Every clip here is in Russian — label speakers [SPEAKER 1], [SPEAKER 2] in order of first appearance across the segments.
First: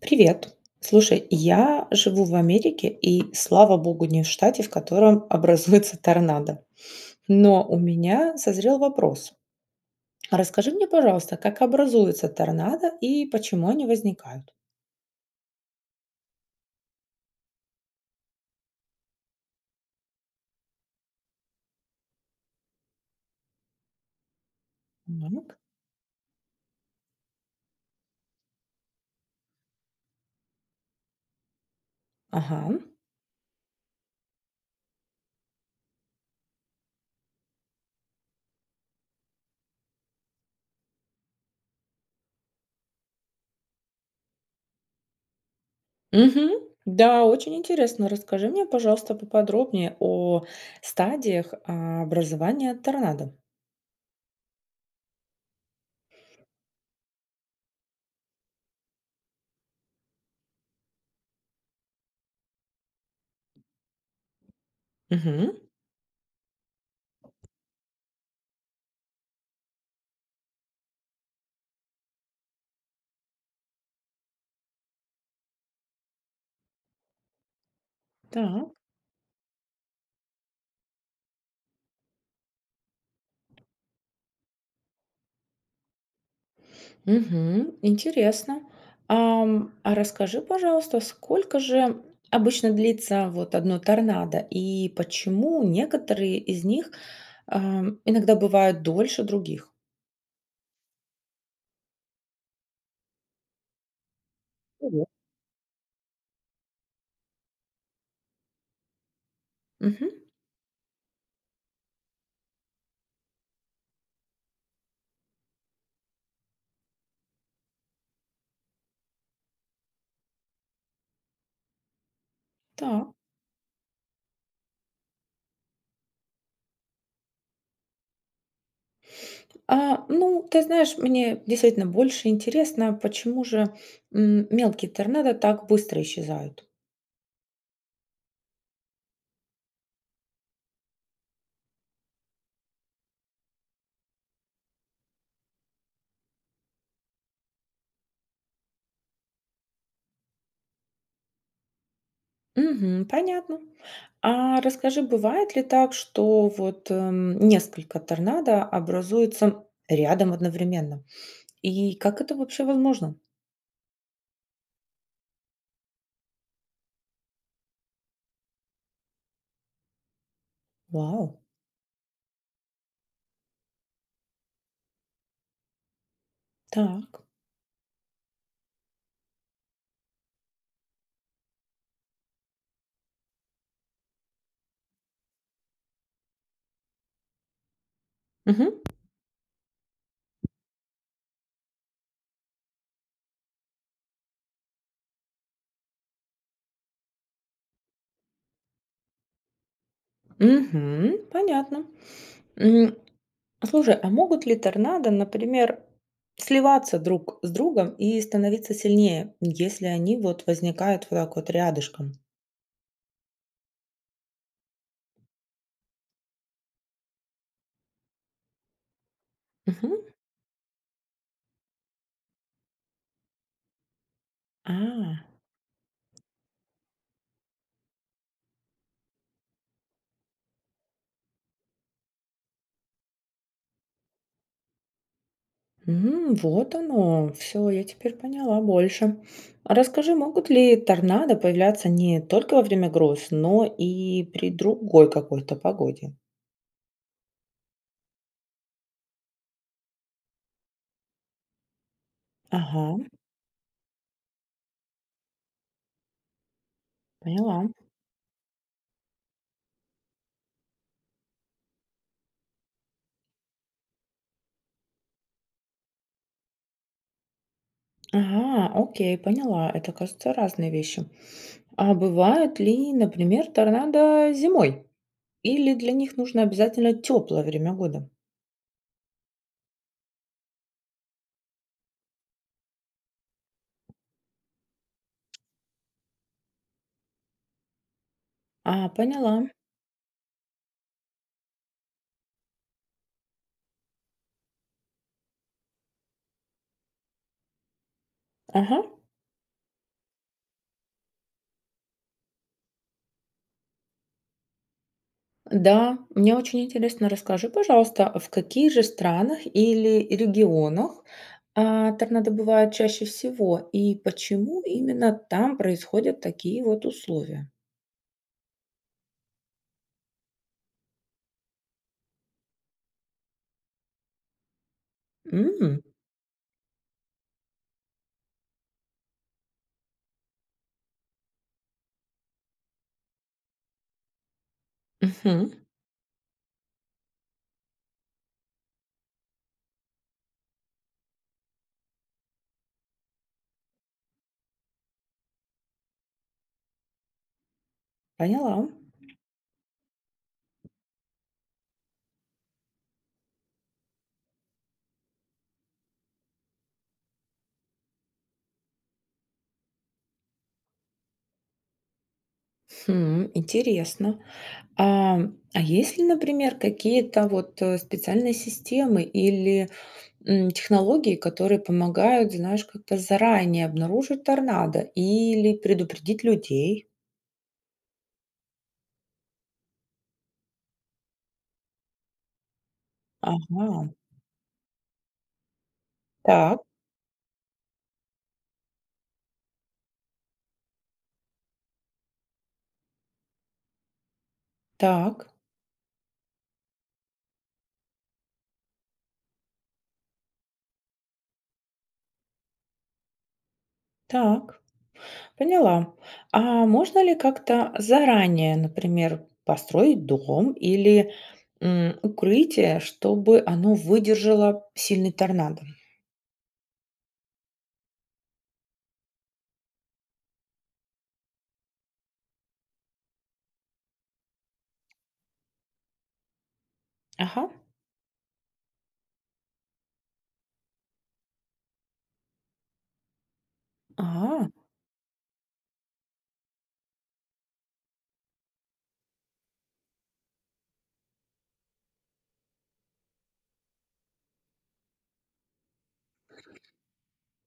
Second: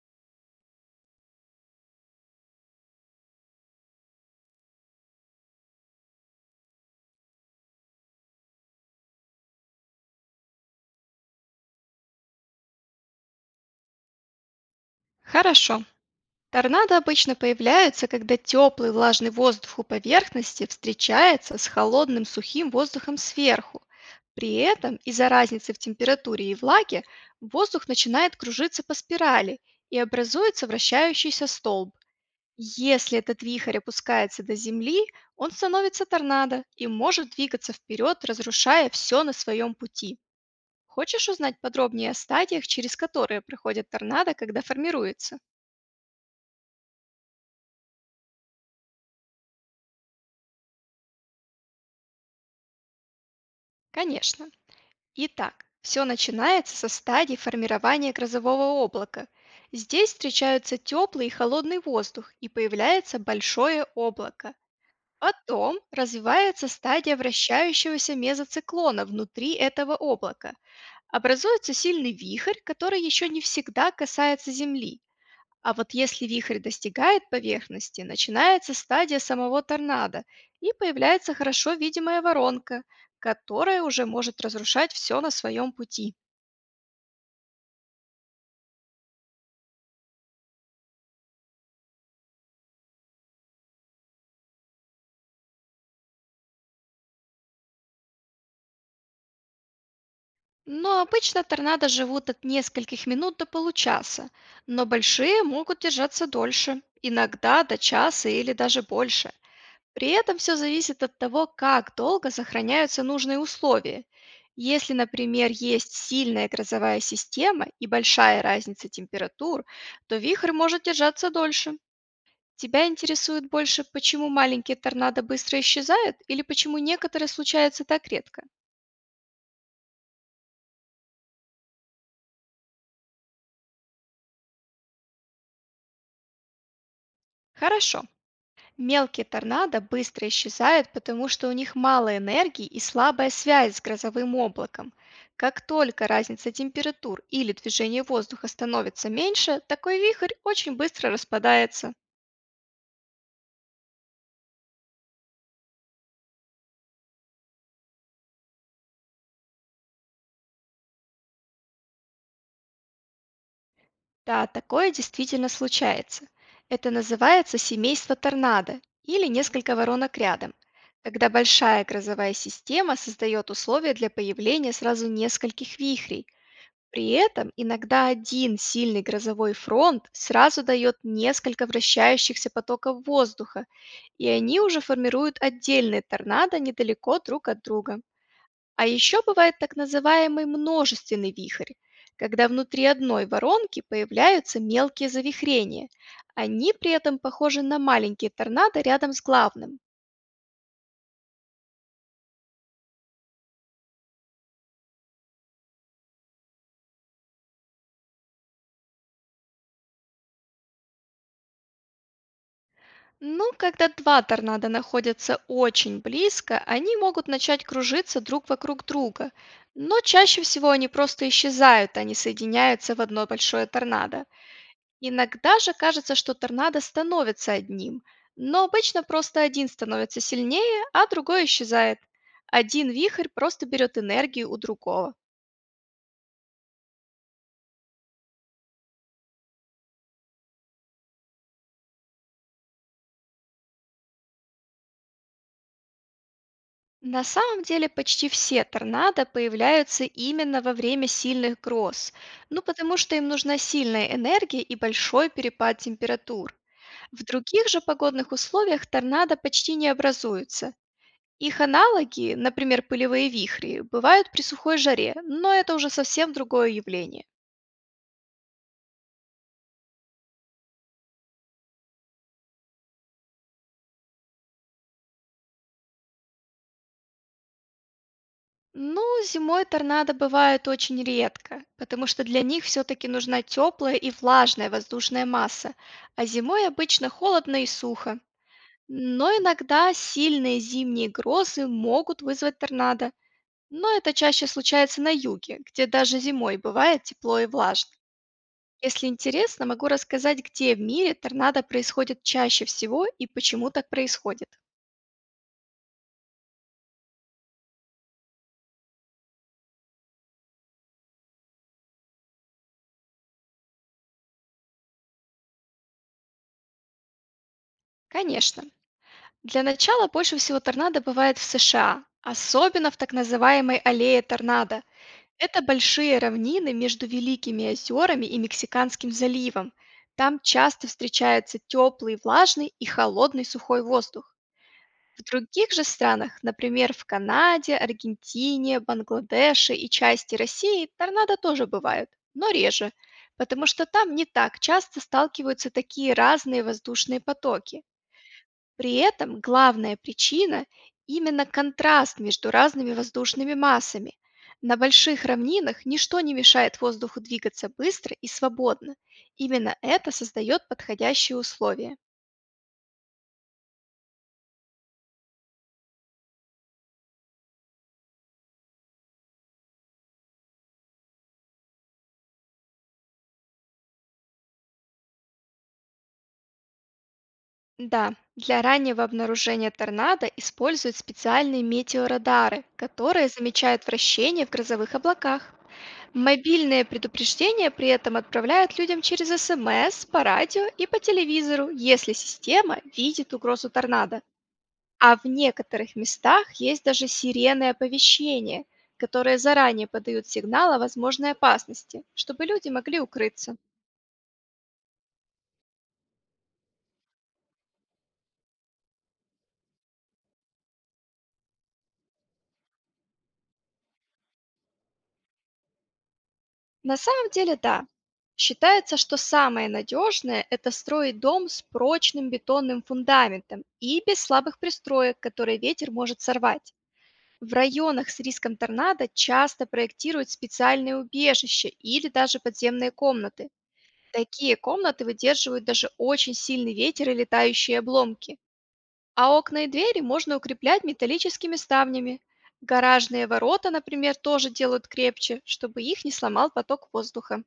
[SPEAKER 1] Привет. Слушай, я живу в Америке, и слава богу, не в штате, в котором образуется торнадо. Но у меня созрел вопрос. А расскажи мне, пожалуйста, как образуются торнадо и почему они возникают?
[SPEAKER 2] Хорошо. Торнадо обычно появляются, когда теплый влажный воздух у поверхности встречается с холодным сухим воздухом сверху. При этом из-за
[SPEAKER 1] Так.
[SPEAKER 2] разницы в температуре и влаге воздух начинает кружиться по спирали и образуется вращающийся столб.
[SPEAKER 1] Ага.
[SPEAKER 2] Если этот вихрь опускается до земли, он становится торнадо и может двигаться вперед, разрушая все на своем пути. Хочешь узнать подробнее о стадиях, через которые проходят торнадо, когда формируется?
[SPEAKER 1] Мгм. Да, очень интересно. Расскажи мне, пожалуйста, поподробнее о стадиях образования торнадо.
[SPEAKER 2] Конечно. Итак, все начинается со стадии формирования грозового облака. Здесь встречаются теплый и холодный воздух и появляется большое облако.
[SPEAKER 1] Угу.
[SPEAKER 2] Потом развивается стадия вращающегося мезоциклона внутри этого облака. Образуется сильный вихрь, который еще не всегда касается Земли. А вот если вихрь достигает поверхности, начинается стадия самого торнадо, и появляется хорошо видимая воронка, которая уже может разрушать все на своем пути.
[SPEAKER 1] Мгм. Интересно. А расскажи, пожалуйста, сколько же обычно длится вот одно торнадо и почему некоторые из них, иногда бывают дольше других?
[SPEAKER 2] Но обычно торнадо живут от нескольких минут до получаса, но
[SPEAKER 1] Ого.
[SPEAKER 2] большие могут держаться дольше, иногда до часа или даже больше.
[SPEAKER 1] Мгм.
[SPEAKER 2] При этом все зависит от того, как долго сохраняются нужные условия. Если, например, есть сильная грозовая система и большая разница температур, то вихрь может держаться дольше. Тебя
[SPEAKER 1] Так.
[SPEAKER 2] интересует больше, почему маленькие торнадо быстро исчезают или почему некоторые случаются так редко?
[SPEAKER 1] А, ну, ты знаешь, мне действительно больше интересно, почему же, мелкие торнадо так быстро исчезают?
[SPEAKER 2] Хорошо. Мелкие торнадо быстро исчезают, потому что у них мало энергии и слабая связь с грозовым облаком. Как только разница температур или движение воздуха становится меньше, такой вихрь очень быстро распадается.
[SPEAKER 1] Мгм. Понятно. А расскажи, бывает ли так, что вот, несколько торнадо образуются рядом одновременно? И как это вообще возможно?
[SPEAKER 2] Да, такое действительно случается. Это называется семейство торнадо или несколько воронок рядом, когда
[SPEAKER 1] Вау!
[SPEAKER 2] большая грозовая система создает условия для появления сразу нескольких вихрей. При
[SPEAKER 1] Так.
[SPEAKER 2] этом иногда один сильный грозовой фронт сразу дает несколько вращающихся потоков воздуха, и они уже формируют отдельные торнадо недалеко друг от друга.
[SPEAKER 1] Мгм.
[SPEAKER 2] А еще бывает так называемый множественный вихрь, когда внутри одной воронки появляются мелкие завихрения. Они при этом похожи на маленькие торнадо рядом с главным.
[SPEAKER 1] Мгм. Понятно. М, Слушай, а могут ли торнадо, например, сливаться друг с другом и становиться сильнее, если они вот возникают вот так вот рядышком?
[SPEAKER 2] Ну, когда два торнадо находятся очень близко, они могут начать кружиться друг вокруг друга.
[SPEAKER 1] Мгм.
[SPEAKER 2] Но чаще всего они просто исчезают, а не соединяются в одно большое торнадо.
[SPEAKER 1] А.
[SPEAKER 2] Иногда же кажется, что торнадо становится одним, но обычно просто один становится сильнее, а другой исчезает. Один вихрь просто берет энергию у другого.
[SPEAKER 1] Вот оно, все, я теперь поняла больше. А расскажи, могут ли торнадо появляться не только во время гроз, но и при другой какой-то погоде?
[SPEAKER 2] На самом деле почти все торнадо появляются именно во время сильных гроз, ну потому
[SPEAKER 1] Ага,
[SPEAKER 2] что им нужна сильная энергия и большой перепад температур. В
[SPEAKER 1] поняла.
[SPEAKER 2] других же погодных условиях торнадо почти не образуются. Их аналоги, например, пылевые вихри, бывают при сухой жаре, но это уже совсем другое явление.
[SPEAKER 1] Ага, окей, поняла. Это, кажется, разные вещи. А бывают ли, например, торнадо зимой? Или для них нужно обязательно теплое время года?
[SPEAKER 2] Ну, зимой торнадо бывают очень редко, потому что для них все-таки нужна теплая и влажная воздушная масса, а зимой обычно холодно и сухо.
[SPEAKER 1] А,
[SPEAKER 2] Но
[SPEAKER 1] поняла.
[SPEAKER 2] иногда сильные зимние грозы могут вызвать торнадо, но это чаще случается на юге, где даже зимой бывает тепло и влажно.
[SPEAKER 1] Ага.
[SPEAKER 2] Если интересно, могу рассказать, где в мире торнадо происходит чаще всего и почему так происходит.
[SPEAKER 1] Да, мне очень интересно. Расскажи, пожалуйста, в каких же странах или регионах, торнадо бывают чаще всего и почему именно там происходят такие вот условия?
[SPEAKER 2] Конечно. Для начала больше всего торнадо бывает в США, особенно в так называемой аллее торнадо. Это
[SPEAKER 1] М,
[SPEAKER 2] большие равнины между Великими озерами и Мексиканским заливом. Там часто встречается теплый, влажный и холодный сухой воздух. В
[SPEAKER 1] мгм,
[SPEAKER 2] других же странах, например, в Канаде, Аргентине, Бангладеше и части России, торнадо тоже бывают, но реже, потому что там не так часто сталкиваются такие разные воздушные потоки.
[SPEAKER 1] поняла.
[SPEAKER 2] При этом главная причина– именно контраст между разными воздушными массами. На больших равнинах ничто не мешает воздуху двигаться быстро и свободно. Именно это создает подходящие условия.
[SPEAKER 1] Хм, интересно. А, а, есть ли, например, какие-то вот, специальные системы или, технологии, которые помогают, знаешь, как-то заранее обнаружить торнадо или предупредить людей?
[SPEAKER 2] Да, для раннего обнаружения торнадо используют специальные метеорадары, которые
[SPEAKER 1] Ага.
[SPEAKER 2] замечают вращение в грозовых облаках.
[SPEAKER 1] Так,
[SPEAKER 2] Мобильные предупреждения при этом отправляют людям через СМС, по радио и по телевизору, если система видит угрозу торнадо. А в
[SPEAKER 1] так,
[SPEAKER 2] некоторых местах есть даже сирены оповещения, которые заранее подают сигнал о возможной опасности, чтобы люди могли укрыться.
[SPEAKER 1] так, поняла. А можно ли как-то заранее, например, построить дом или, укрытие, чтобы оно выдержало сильный торнадо?
[SPEAKER 2] На самом деле, да. Считается, что самое надежное– это строить дом с прочным бетонным фундаментом и без слабых пристроек, которые ветер может сорвать.
[SPEAKER 1] Ага.
[SPEAKER 2] В районах с риском торнадо часто проектируют специальные убежища или даже подземные комнаты.
[SPEAKER 1] А,
[SPEAKER 2] Такие комнаты выдерживают даже очень сильный ветер и летающие обломки. А окна и двери можно укреплять металлическими ставнями. Гаражные ворота, например, тоже делают крепче, чтобы их не сломал поток воздуха.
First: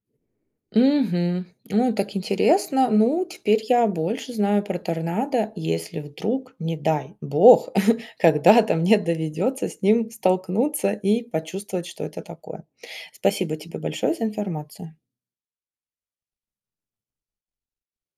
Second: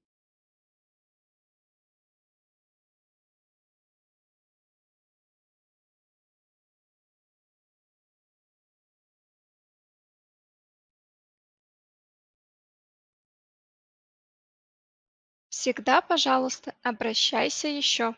[SPEAKER 1] угу. Ну, так интересно. Ну, теперь я больше знаю про торнадо, если вдруг, не дай бог, когда-то мне доведется с ним столкнуться и почувствовать, что это такое. Спасибо тебе большое за информацию.
[SPEAKER 2] Всегда, пожалуйста, обращайся еще.